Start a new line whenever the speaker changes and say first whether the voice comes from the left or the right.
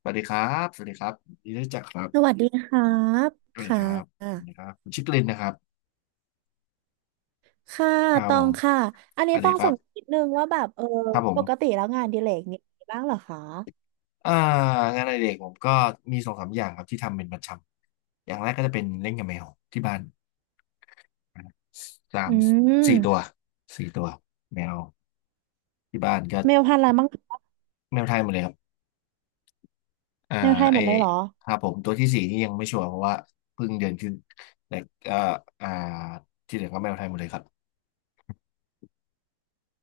left: สวัสดีครับสวัสดีครับยินดีได้จักครั
right: สวั
left: บ
right: สดีครับ
left: สวัสดี
right: ค่
left: ครับส
right: ะ
left: วัสดีครับผมชื่อกลินนะครับ
right: ค่ะ
left: ครั
right: ต
left: บ
right: อ
left: ผ
right: ง
left: ม
right: ค่ะ อัน
left: ส
right: นี้
left: วัสดี
right: ต้อง
left: ค
right: ส
left: รั
right: งสัย
left: บ
right: นิดนึงว่าแบบ
left: ครับผ
right: ป
left: ม
right: กติแล้วงานอดิเลกเนี่ยมีบ้างเหรอคะ
left: อ่างานอดิเรกผมก็มีสองสามอย่างครับที่ทำเป็นประจำอย่างแรกก็จะเป็นเล่นกับแมวที่บ้านนะครับสาม
right: อื
left: สี่ตัว
right: ม
left: สี่ตัวแมวที่บ้านก็
right: เมลพันธุ์อะไรบ้างคะ
left: แมวไทยหมดเลยครับอ่า
right: เมลไทยห
left: ไอ
right: มดเลยเหรอ
left: ครับผมตัวที่สี่นี่ยังไม่ชัวร์เพราะว่าเพิ่งเดือนขึ้นแต่ก็อ่าที่เหลือก็แมวไทยหมดเลยครับ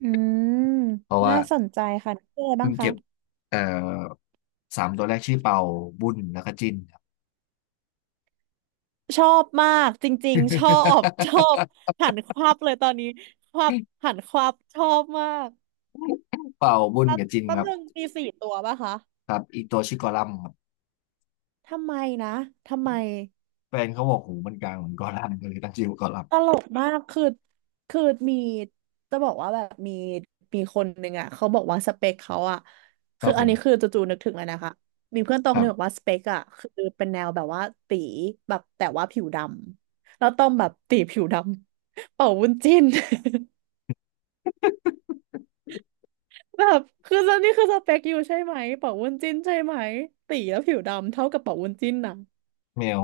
right: อืม
left: เพราะว่า
right: น่าสนใจค่ะชื่ออะไรบ้า
left: เพิ่
right: ง
left: ง
right: คะ
left: เก็บเอ่อสามตัวแรกชื่อเป่าบุญแล้วก็จินครับ
right: ชอบมากจริงๆ ชอบ ชอบหันควับเลยตอนนี้ควับหันควับชอบมาก
left: เป่าบุญ
right: แล้ว
left: กับจิน
right: แป๊
left: ค
right: บ
left: รับ
right: นึงมีสี่ตัวป่ะคะ
left: ครับอีกตัวชื่อกอลัมครับ
right: ทำไมนะ ทำไม
left: แฟนเขาบอกหูมันกลางเหมือนกอลัมก็เลยตั้งชื่อว่ากอลัม
right: ตลกมากคือมีจะบอกว่าแบบมีคนหนึ่งอ่ะเขาบอกว่าสเปคเขาอ่ะ
left: ค
right: คื
left: รั
right: อ
left: บผ
right: อันนี้คือ
left: ม
right: จู่ๆนึกถึงเลยนะคะมีเพื่อนโต
left: ค
right: คน
left: รั
right: หนึงบอก
left: บ
right: ว่าสเปคอ่ะคือเป็นแนวแบบว่าตีแบบแต่ว่าผิวดำแล้วต้องแบบตีผิวดำเป่าวุ้นจิ้น แบบคือตอนนี้คือสเปคอยู่ใช่ไหมเป่าวุ้นจิ้นใช่ไหมตีแล้วผิวดำเท่ากับเป่าวุ้นจิ้นนะ
left: แมว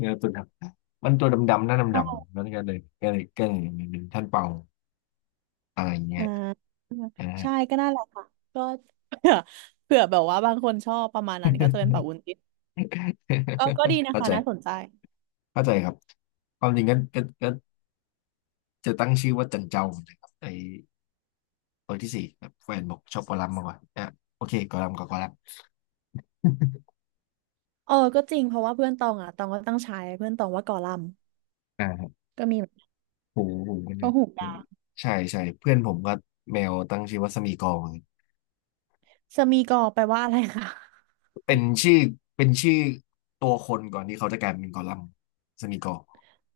left: แมวตัวดำมันตัวดำๆหน้าดำๆแล้วก็เลยก็เลยเป็นท่านเป่าอะไรอย่างเงี้
right: อ่
left: ย
right: า
left: นะฮะ
right: ใช่ก็น่าแหละค่ะก็ เผื่อแบบว่าบางคนชอบประมาณนั้นก็จะเป็นปะวุ้นจิ้นก็ดี นะ
left: เข้า
right: คะน่าส
left: ใจ
right: นใจ
left: เข้าใจครับความจริงก็จะตั้งชื่อว่าจันเจ้าเหมือนกันครับไอ เปิดที่สี่แบบแฟนบอกชอบกอลัมน์มากกว่าอ่ะโอเคกอลัมน์กับก อลัมน์
right: เออก็จริงเพราะว่าเพื่อนตองอ่ะตองก็ตั้งฉายเพื่อนตองว่ากอลัมน์
left: อ่าครับ
right: ก็มีเหมือน
left: โหูหูมันเล
right: ก็
left: ย
right: หู
left: เอื
right: กา
left: ใช่ใช่เพื่อนผมก็แมวตั้งชื่อว่าสมีกอร์เหมือนกัน
right: สมีกอแปลว่าอะไรคะ
left: เป็นชื่อเป็นชื่อตัวคนก่อนที่เขาจะกลายเป็นกอลัมน์สมีกอร์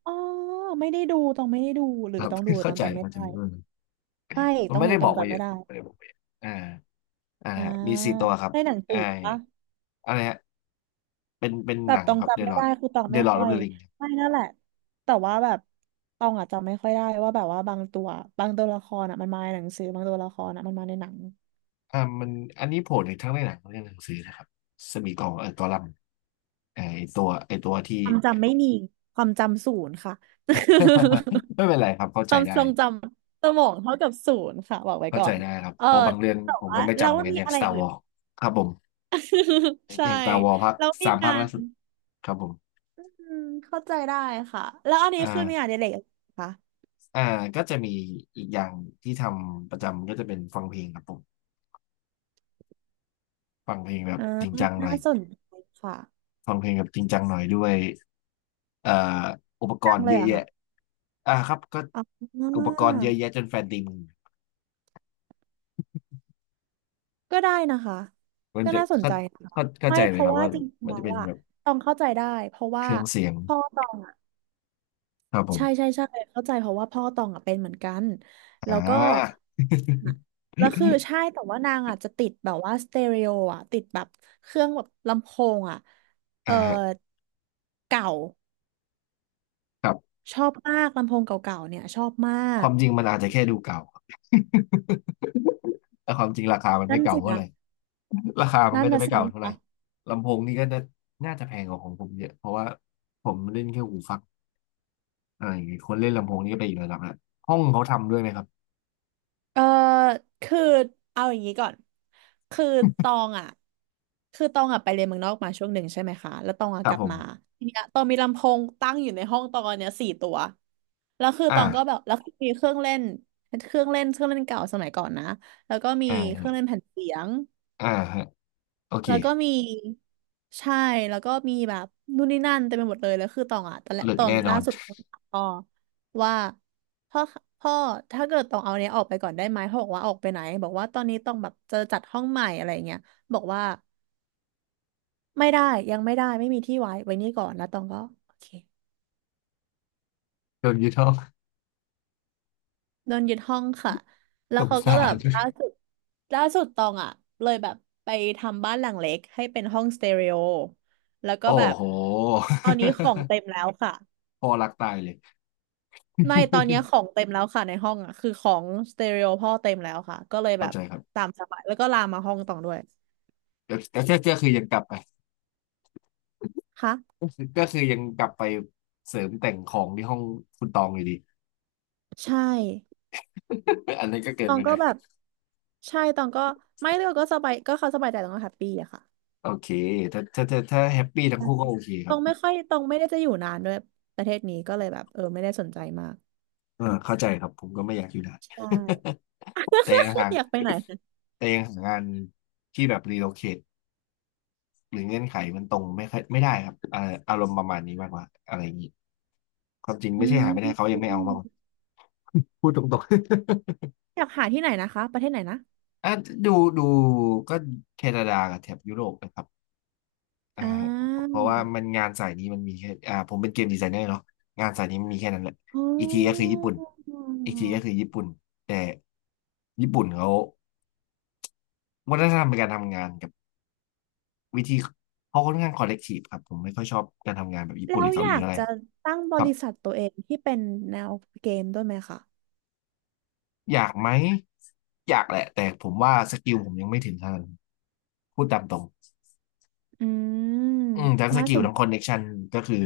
right: อ๋อไม่ได้ดูตองไม่ได้ดูหรื
left: ค
right: อ
left: รับ
right: ต้องดู ต
left: เข้า
right: อง
left: ใจ
right: จำไม่
left: เข้าใจ
right: ได้
left: เออ
right: ไม่
left: มัน
right: ต้อง
left: ไม่
right: ดู
left: ได้
right: ต
left: บ
right: อ
left: อ
right: ง
left: กไป
right: จำ
left: เย
right: ไม่
left: อะ
right: ได้
left: ไม่ได้บอกไปเยอะอ่าอ่า
right: อ่า
left: มีสี่ตัวครับ
right: ในหนัง
left: ไอ
right: สือปะ
left: อะไรฮะเป็น
right: แบ
left: ห
right: บ
left: นัง
right: ตอง
left: ครับเด
right: จำไม่
left: ลอ
right: ได้
left: ด
right: คือตอง
left: เด
right: ไม่
left: ลอ d ์อ
right: ค่อ
left: อฟ
right: ย
left: เดอะริง
right: ไม่นั่นแหละแต่ว่าแบบตองอะจำไม่ค่อยได้ว่าแบบว่าบางตัวบางตัวละครอะมันมาในหนังสือบางตัวละครอะมันมาในหนัง
left: อ่ามันอันนี้โผล่ในทั้งในหนังและในหนังสือนะครับสมีกองเออกอลัมน์ไอตัวที่
right: ความจำไม่มีความจำศูนย์ค่ะ
left: ไม่เป็นไรครับเข้า
right: ค
left: ใจ
right: วาม
left: ได้
right: ทรงจำสมองเท่ากับศูนย์ค่ะบอกไว้
left: เข้า
right: ก่อ
left: ใจ
right: น
left: ได้ครับ
right: เออ
left: เพราะบางเรื่อง
right: แต่
left: ผม
right: ว่า
left: ก็ไม่
right: เรา
left: จำเหมือ
right: ว่า
left: นกัน
right: มี
left: อย่าง
right: อะไร
left: Star
right: อื่น
left: Wars ครับผม
right: ใช่
left: อย่าง Star Wars ภาค
right: แล้วมี
left: สาม
right: งา
left: ภาคล่า
right: น
left: สุดครับผม
right: อืมเข้าใจได้ค่ะแล้วอัน
left: อ
right: นี้คือมีงานอ
left: ่า
right: ดิเรกอะไรไหมคะ
left: อ่าก็จะมีอีกอย่างที่ทำประจำก็จะเป็นฟังเพลงครับผมฟังเพลงแบบ
right: อ่า
left: จริงจังหน่
right: น่า
left: อย
right: สนใจค่ะ
left: ฟังเพลงแบบจริงจังหน่อยด้วยเอ่ออุปก
right: จั
left: ร
right: ง
left: ณ์
right: เล
left: เย
right: ยเห
left: อะ
right: ร
left: แยะ
right: อะ
left: อ่าครับก็
right: อ๋า
left: อุปกรณ์เยอะแยะจนแฟนตีมึง
right: ก็ได้นะคะ
left: มัน
right: ก็
left: จะ
right: น่าสน
left: เข้า
right: ใจนะคะ
left: เข้า
right: ไม่
left: ใจ
right: เพ
left: เลยค
right: ราะ
left: รับ
right: ว่า
left: ว่า
right: จริงๆ
left: มัน
right: แล้
left: จะ
right: ว
left: เป็น
right: อะ
left: แบบ
right: ตองเข้าใจได้เพราะ
left: เค
right: ว่า
left: รื่องเสียง
right: พ่อตองอะ
left: ครับผ
right: ใช่
left: ม
right: ใช่ใช่เข้าใจเพราะว่าพ่อตองอะเป็นเหมือนกัน
left: อ่
right: แล้วก็
left: า
right: อะแล้วคือใช่ แต่ว่านางอะจะติดแบบว่าสเตอริโออะติดแบบเครื่องแบบลำโพงอะเอ
left: อ่า
right: อ
left: ฮะ
right: เก่า
left: ครับ
right: ชอบมากลำโพงเก่าๆเนี่ยชอบมา
left: ค
right: ก
left: วามจริงมันอาจจะแค่ดูเก่า แต่ความจริงราคามัน
right: นั่
left: ไม่
right: น
left: เก่า
right: สิ
left: เท่า
right: นะ
left: ไหร่ราคามัน
right: นั่น
left: ก็จะ
right: น่ะ
left: ไม่
right: สิ
left: เก่า
right: นะ
left: เท่าไหร่
right: คะ
left: ลำโพงนี่ก็น่าน่าจะแพงกว่าของผมเยอะเพราะว่าผมเล่นแค่หูฟังอะไรอย่างงี้คนเล่นลำโพงนี่ก็ไปอีกระดับละห้องเขาทำด้วยไหมครับ
right: เออคือเอาอย่างนี้ก่อนคือตองอ่ะคือตองอ่ะไปเรียนเมืองนอกมาช่วงหนึ่งใช่ไหมคะแล้วตองอ่ะ
left: ค
right: ก
left: รับ
right: ลับ
left: ผ
right: มา
left: ม
right: ทีเนี้ยตองมีลำโพงตั้งอยู่ในห้องตองเนี้ยสี่ตัวแล้วคือต
left: อ่า
right: องก็แบบแล้วคือมีเครื่องเล่นเครื่องเล่นเก่าสมัยก่อนนะแล้วก็มี
left: อ่า
right: เครื่อ
left: ฮะ
right: งเล่นแผ่นเสียง
left: อ่าฮะโอเค
right: แล้วก็มีใช่แล้วก็มีแบบนู่นนี่นั่นเต็มไปหมดเลยแล้วคือตองอ่ะตอนแรก
left: เลิ
right: ต
left: ก
right: อน
left: แน่น
right: ล่า
left: อน
right: สุดตองถามพ่อว่าพ่อพ่อถ้าเกิดตองเอาเนี้ยออกไปก่อนได้ไหมพ่อบอกว่าออกไปไหนบอกว่าตอนนี้ต้องแบบจะจัดห้องใหม่อะไรเงี้ยบอกว่าไม่ได้ยังไม่ได้ไม่มีที่ไว้ไว้นี่ก่อนแล้วตองก็โอเค
left: โดนยึดห้อง
right: โดนยึดห้องค่ะแล้
left: ส
right: ว
left: ง
right: เขาก็
left: สา
right: แบบ
left: ร
right: ล่าสุดล่าสุดตองอ่ะเลยแบบไปทำบ้านหลังเล็กให้เป็นห้องสเตอริโอแล้วก็
left: โอ้
right: แบบ
left: โห
right: ตอนนี้ของเต็มแล้วค่ะ
left: พ่อรักตายเลย
right: ไม่ตอนเนี้ยขอ งเต็มแล้วค่ะในห้องอ่ะคือของสเตอริโอพ่อเต็มแล้วค่ะก็เลยแบ
left: เข้า
right: บ
left: ใจครับ
right: ตามสบายแล้วก็ลามมาห้องตองด้วย
left: แต่แค่ก็คือยังกลับไป
right: ค่ะ
left: ก็คือยังกลับไปเสริมแต่งของที่ห้องคุณตองอยู่ดี
right: ใช่
left: อันนี้นก็เกิ
right: ต
left: น
right: อง
left: ไปห
right: ก็
left: น่อย
right: แบบใช่ตองก็ไม่เลือกก็สบายก็เขาสบายใจตองก็แฮปปี้อะค่ะ
left: โอเคถ้าแฮปปี้ทั้งคู่ก็โอเคค
right: ต
left: รั
right: อ
left: บ
right: งไม่ค่อยตองไม่ได้จะอยู่นานด้วยประเทศนี้ก็เลยแบบเออไม่ได้สนใจมาก
left: เออเข้าใจครับผมก็ไม่อยากอยู่นาน
right: ใช่
left: แต่ยังหา ง
right: อยากไปไหนคะ
left: แต่ยังหางานที่แบบรีโลเคทหรือเงื่อนไขมันตรงไม่ค่อยไม่ได้ครับอารมณ์ประมาณนี้มากกว่าอะไรอย่างนี้ความจริง
right: อื
left: ไม่ใช่หาไม่ได้เขา
right: ม
left: ยังไม่เอามากกว่าพูดตรงๆ
right: อยากหาที่ไหนนะคะประเทศไหนนะ
left: อ่ะดูดูก็แคนาดากับแถบยุโรปนะครับอ่า
right: อ่า
left: เพราะว่ามันงานสายนี้มันมีแค่อ่าผมเป็นเกมดีไซเนอร์เนาะงานสายนี้มันมีแค่นั้นแหละ
right: อ๋อ
left: อีกทีก็คือญี่ปุ่นอีกทีก็คือญี่ปุ่นแต่ญี่ปุ่นเขาวัฒนธรรมในการทำงานกับวิธีเขาค่อนข้างคอลเลกทีฟครับผมไม่ค่อยชอบการทำงานแบบญี่
right: แล้
left: ปุ่นห
right: ว
left: รือ
right: อ
left: เกาห
right: ยา
left: ลี
right: ก
left: เท่าไหร่
right: จะตั้งบ
left: ครับ
right: ริษัทตัวเองที่เป็นแนวเกมด้วยไหมคะ
left: อยากไหมอยากแหละแต่ผมว่าสกิลผมยังไม่ถึงขนาดนั้นพูดตามตรง
right: อืม
left: อืมทั้งส
right: น่า
left: กิ
right: ส
left: ล
right: น
left: ทั้ง
right: ใจ
left: คอนเน็กชันก็คือ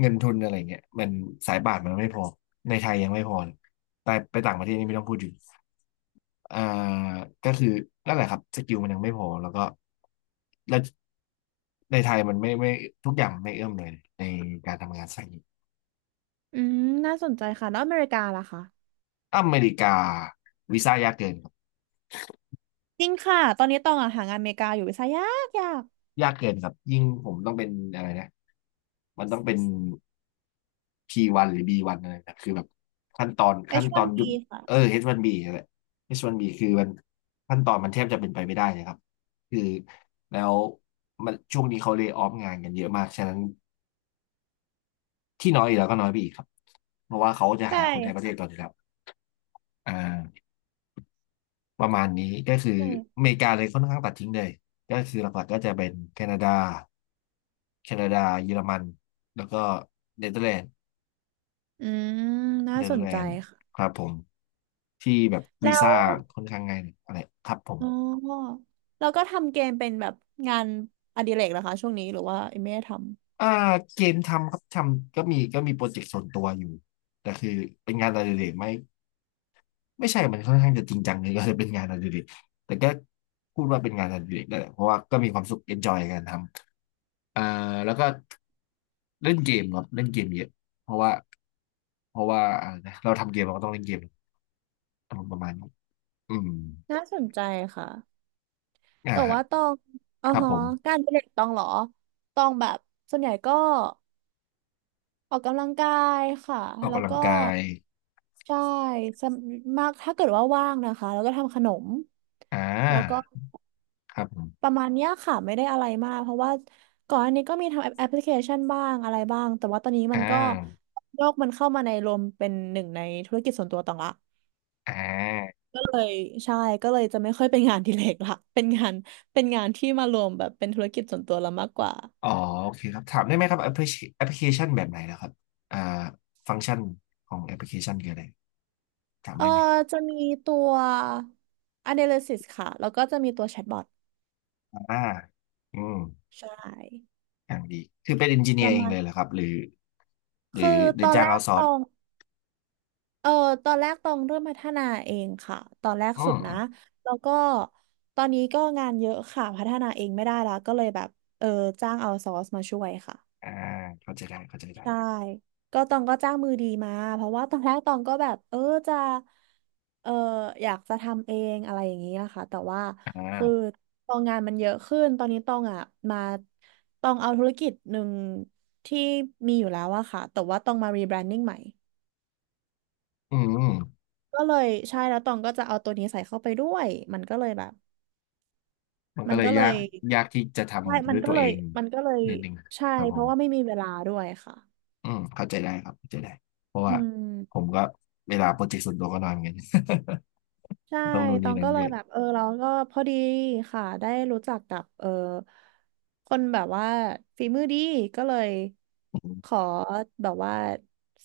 left: เงินทุนอะไรเงี้ยมันสายป่านมันไม่พอในไทยยังไม่พอเลยไปต่างประเทศนี่ไม่ต้องพูดถึงอ่าก็คือนั่นแหละครับสกิลมันยังไม่พอแล้วก็แล้วในไทยมันไม่ทุกอย่างไม่เอื้อมเลยในการทำงานสายนี้
right: อืมน่าสนใจค่ะแล้วอเมริกาล่ะคะ
left: อเมริกาวีซ่ายากเกินครับ
right: จริงค่ะ ตอนนี้ตองอะหางานอเมริกาอยู่วีซ่ายากยาก
left: ยากเกินครับยิ่งผมต้องเป็นอะไรนะมันต้องเป็น P1 หรือ B1 อะไรนะคือแบบขั้นตอนยุ
right: H1B
left: บ
right: ค่ะ
left: เออ H1B นบีนั่นแหละ H1B คือมันขั้นตอนมันแทบจะเป็นไปไม่ได้นะครับคือแล้วมันช่วงนี้เขาเล y o ออฟงานกันเยอะมากฉะนั้นที่น้อยอีกแล้วก็น้อยไปอีกครับเพราะว่าเขาจะ
right: ใช่
left: หาคนในประเทศก่อ
right: ค่ะ
left: นอยู่แล้วอ่าประมาณนี้ก็คือ
right: ใช่
left: อเมริกาเลยค่อนข้างตัดทิ้งเลยก็คือหลักๆก็จะเป็นแคนาดาเยอรมันแล้วก็เนเธอร์แลนด์
right: อืมน่า
left: เน
right: ส
left: เธอ
right: น
left: ร์แล
right: ใจ
left: นด์ค
right: ค่ะ
left: รับผมที่แบบ
right: แล้
left: วี
right: ว
left: ซ่าค่อนข้างง่ายหน่อยอะไรครับผม
right: อ๋อแล้วก็ทำเกมเป็นแบบงานอดิเรกเหรอคะช่วงนี้หรือว่าไม่ได้ท
left: อ่าเกมทำครับทำก็มีโปรเจกต์ส่วนตัวอยู่แต่คือเป็นงานอดิเรกไหม่ไม่ใช่มันค่อนข้างจะจริงจังเลยก็เลยเป็นงานอดิเรกแต่ก็พูดว่าเป็นงานอดิเรกได้แหละเพราะว่าก็มีความสุขเอนจอยกันทำแล้วก็เล่นเกมครับเล่นเกมเยอะเพราะว่าเพราะว่านะเราทำเกมเราก็ต้องเล่นเกมอารมณ์ประมาณนี้อืม
right: ำ น่าสนใจค่ะ แต่
left: ฮะ
right: ว่าตองอ๋อ
left: ครับ
right: ฮะ
left: ผม
right: การอดิเรกตองเหรอตองแบบส่วนใหญ่ก็ ออกกำลังกายค่ะ
left: ออก
right: แล้ว
left: กำลั
right: ก็
left: งกาย
right: ใช่สำมากถ้าเกิดว่าว่างนะคะ แล้วก็ทำขนม
left: อ่า
right: แล้วก็
left: ครับอม
right: ประมาณเนี้ยค่ะ ไม่ได้อะไรมาก เพราะว่าก่อนอันนี้ก็มีทำแอปพลิเคชันบ้างอะไรบ้าง แต่ว่าตอนนี้มั
left: อ่า
right: นก็โลกมันเข้ามาในรวมเป็นหนึ่งในธุรกิจส่วนตัวต่างละ
left: อ่า
right: ก็เลยใช่ ก็เลยจะไม่ค่อยเป็นงานอดิเรกละ เป็นงานที่มารวมแบบเป็นธุรกิจส่วนตัวละมากกว่า
left: อ๋อโอเคครับถามได้ไหมครับแอปพลิเคชันแบบไหนแล้วครับอ่าฟังก์ชันของแอปพลิเคชันคืออะไรถาม
right: เออ
left: ได้ไหม
right: จะมีตัว analysis ค่ะแล้วก็จะมีตัว chatbot
left: อ่าอืม
right: ใช่
left: อย่างดีคือเป็นเอนจิ
right: ป
left: เนีย
right: ระ
left: ร์เอง
right: มาณ
left: เลยเหรอครับหรือห
right: คื
left: รื
right: อ
left: อห
right: ต
left: รื
right: อ
left: อ
right: น
left: จ้า
right: แร
left: งเอา
right: ก
left: ซอ
right: ต
left: ร์ส
right: องเออตอนแรกตองเริ่มพัฒนาเองค่ะตอนแรก
left: อื
right: สุด
left: มอ
right: นะ
left: ม
right: แล้วก็ตอนนี้ก็งานเยอะค่ะพัฒนาเองไม่ได้ละก็เลยแบบเออจ้างเอาซอร์สมาช่วยค่ะ
left: อ่าเข้าใจได้
right: ใช่ก็ตองก็จ้างมือดีมาเพราะว่าตอนแรกตองก็แบบเออจะเอออยากจะทำเองอะไรอย่างนี้นะคะแต่ว่า
left: อ่า
right: คือตองงานมันเยอะขึ้นตอนนี้ตองอ่ะมาตองเอาธุรกิจหนึ่งที่มีอยู่แล้วอะค่ะแต่ว่าตองมารีแบรนดิ้งใหม่
left: อืม
right: ก็เลยใช่แล้วตองก็จะเอาตัวนี้ใส่เข้าไปด้วยมันก็เลยแบบ
left: มัน
right: มั
left: ก็
right: น
left: เล
right: ก็
left: ย
right: เลย
left: ยากที่จะ
right: ใช่
left: ทำ
right: มั
left: ด้
right: น
left: วย
right: ก็
left: ตัว
right: เล
left: เอ
right: ย
left: ง
right: มันก็เลย
left: นิดนึง
right: ใช่
left: ครับผ
right: เพ
left: ม
right: ราะว่าไม่มีเวลาด้วยค่ะ
left: อืมเข้าใจได้ครับเข้าใจได้เพราะ
right: อื
left: ว่าผม
right: ม
left: ก็เวลาโปรเจกต์ส่วนตัวก็น้อยเหมือนกัน
right: ใช่
left: ต้องดูน
right: ต
left: นี่
right: อง
left: นั่
right: ก็
left: น
right: เล
left: เย
right: ยแบบ
left: อะ
right: เราก็พอดีค่ะได้รู้จักกับคนแบบว่าฝีมือดีก็เลย
left: อื
right: ข
left: ม
right: อแบบว่า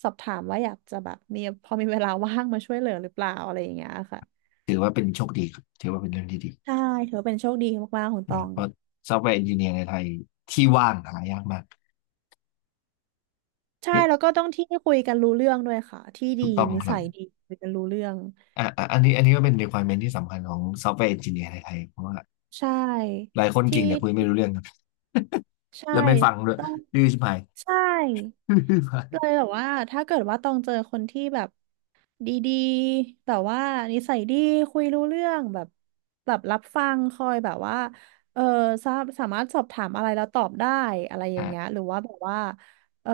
right: สอบถามว่าอยากจะแบบมีพอมีเวลาว่างมาช่วยเหลือหรือเปล่าอะไรอย่างเงี้ยค่ะ
left: ถือว่าเป็นโชคดีครับถือว่าเป็นเรื่องที่ดี
right: ใช่ถือว่าเป็นโชคดีมากๆของตอ
left: นะ
right: ง
left: เพราะซอฟต์แวร์เอนจิเนียร์ในไทยที่ว่างหายากมาก
right: ใช่แล้วก็ต้องที่คุยกันรู้เรื่องด้วยค่ะที่ดี
left: ถูกต้อง
right: นิ
left: ครั
right: สั
left: บ
right: ยดีคุยกันรู้เรื่อง
left: อ่ะอันนี้ก็เป็น requirement ที่สำคัญของซอฟต์แวร์เอนจิเนียร์ในไทยเพราะว่า
right: ใช่
left: หลายคน
right: ที่
left: เก่งแต่คุยไม่รู้เรื่องครับ
right: ใช่
left: แล้วไม่ฟังด้วย
right: ต้อง
left: ดื้อชิบหาย
right: ใช่
left: ดื้อชิบหาย
right: เลยแบบว่าถ้าเกิดว่าต้องเจอคนที่แบบดีๆแบบว่านิสัยดีคุยรู้เรื่องแบบแบบรับฟังคอยแบบว่าเออสาสามารถสอบถามอะไรแล้วตอบได้อะไรอย่าง
left: อ่ะ
right: เงี้ยหรือว่าแบบว่าเออ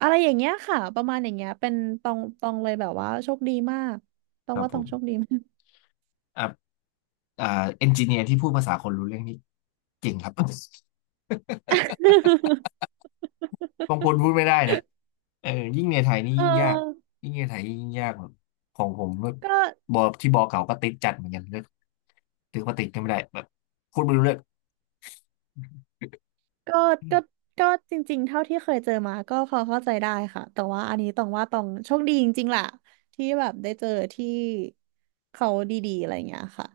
right: อะไรอย่างเงี้ยค่ะประมาณอย่างเงี้ยเป็นตองตองเลยแบบว่าโชคดีมากต้อ
left: ค
right: ง
left: รับ
right: ว่าต
left: ผ
right: อง
left: ม
right: โชคดี
left: อ่ะอ่าเอนจิเนียร์ที่พูดภาษาคนรู้เรื่องนี่เก่งครับ บางคนพูดไม่ได้นะเออยิ่งในไทยนี่
right: เอ
left: ยิ่งยาก
right: อ
left: ยิ่งในไทยยิ่งยากแบบของผมแบบ
right: ก็
left: บอที่บอเก่าก็ติดจัดเหมือนกันก็ถือว่าติดกันไม่ได้แบบพูดไม่รู้เรื่อง
right: ก็ก็ก็จริงๆ เท่าที่เคยเจอมาก็พอเข้าใจได้ค่ะแต่ว่าอันนี้ต้องว่าต้องโชคดีจริงๆแหละที่แบบได้เจอที่เขาดีๆอะไรอย่างเงี้ยค่ะ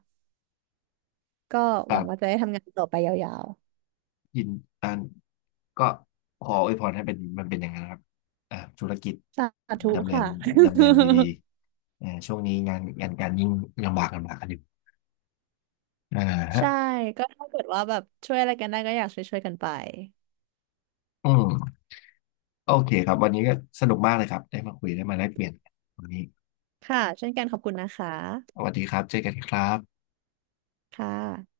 right: ก็
left: แบ
right: หวัง
left: บ
right: ว่าจะได้ทำงานต่อไปยาว
left: ยินอันก็ขออวยพรให้เป็นมันเป็นอย่างนั้นนะครับธุรกิจ
right: ๆสาธุ
left: ดำเนิน
right: ค่ะ
left: ดีๆช่วงนี้งานการยิ่งลำบากกันอยู่อ่าฮะ
right: ใช่ก็ถ้าเกิดว่าแบบช่วยอะไรกันได้ก็อยากช่วยๆกันไป
left: อืมโอเคครับวันนี้ก็สนุกมากเลยครับได้มาคุยได้มาแลกเปลี่ยนกันวันนี้
right: ค่ะเช่นกันขอบคุณนะคะ
left: สวัสดีครับเจอกันครับ
right: ค่ะ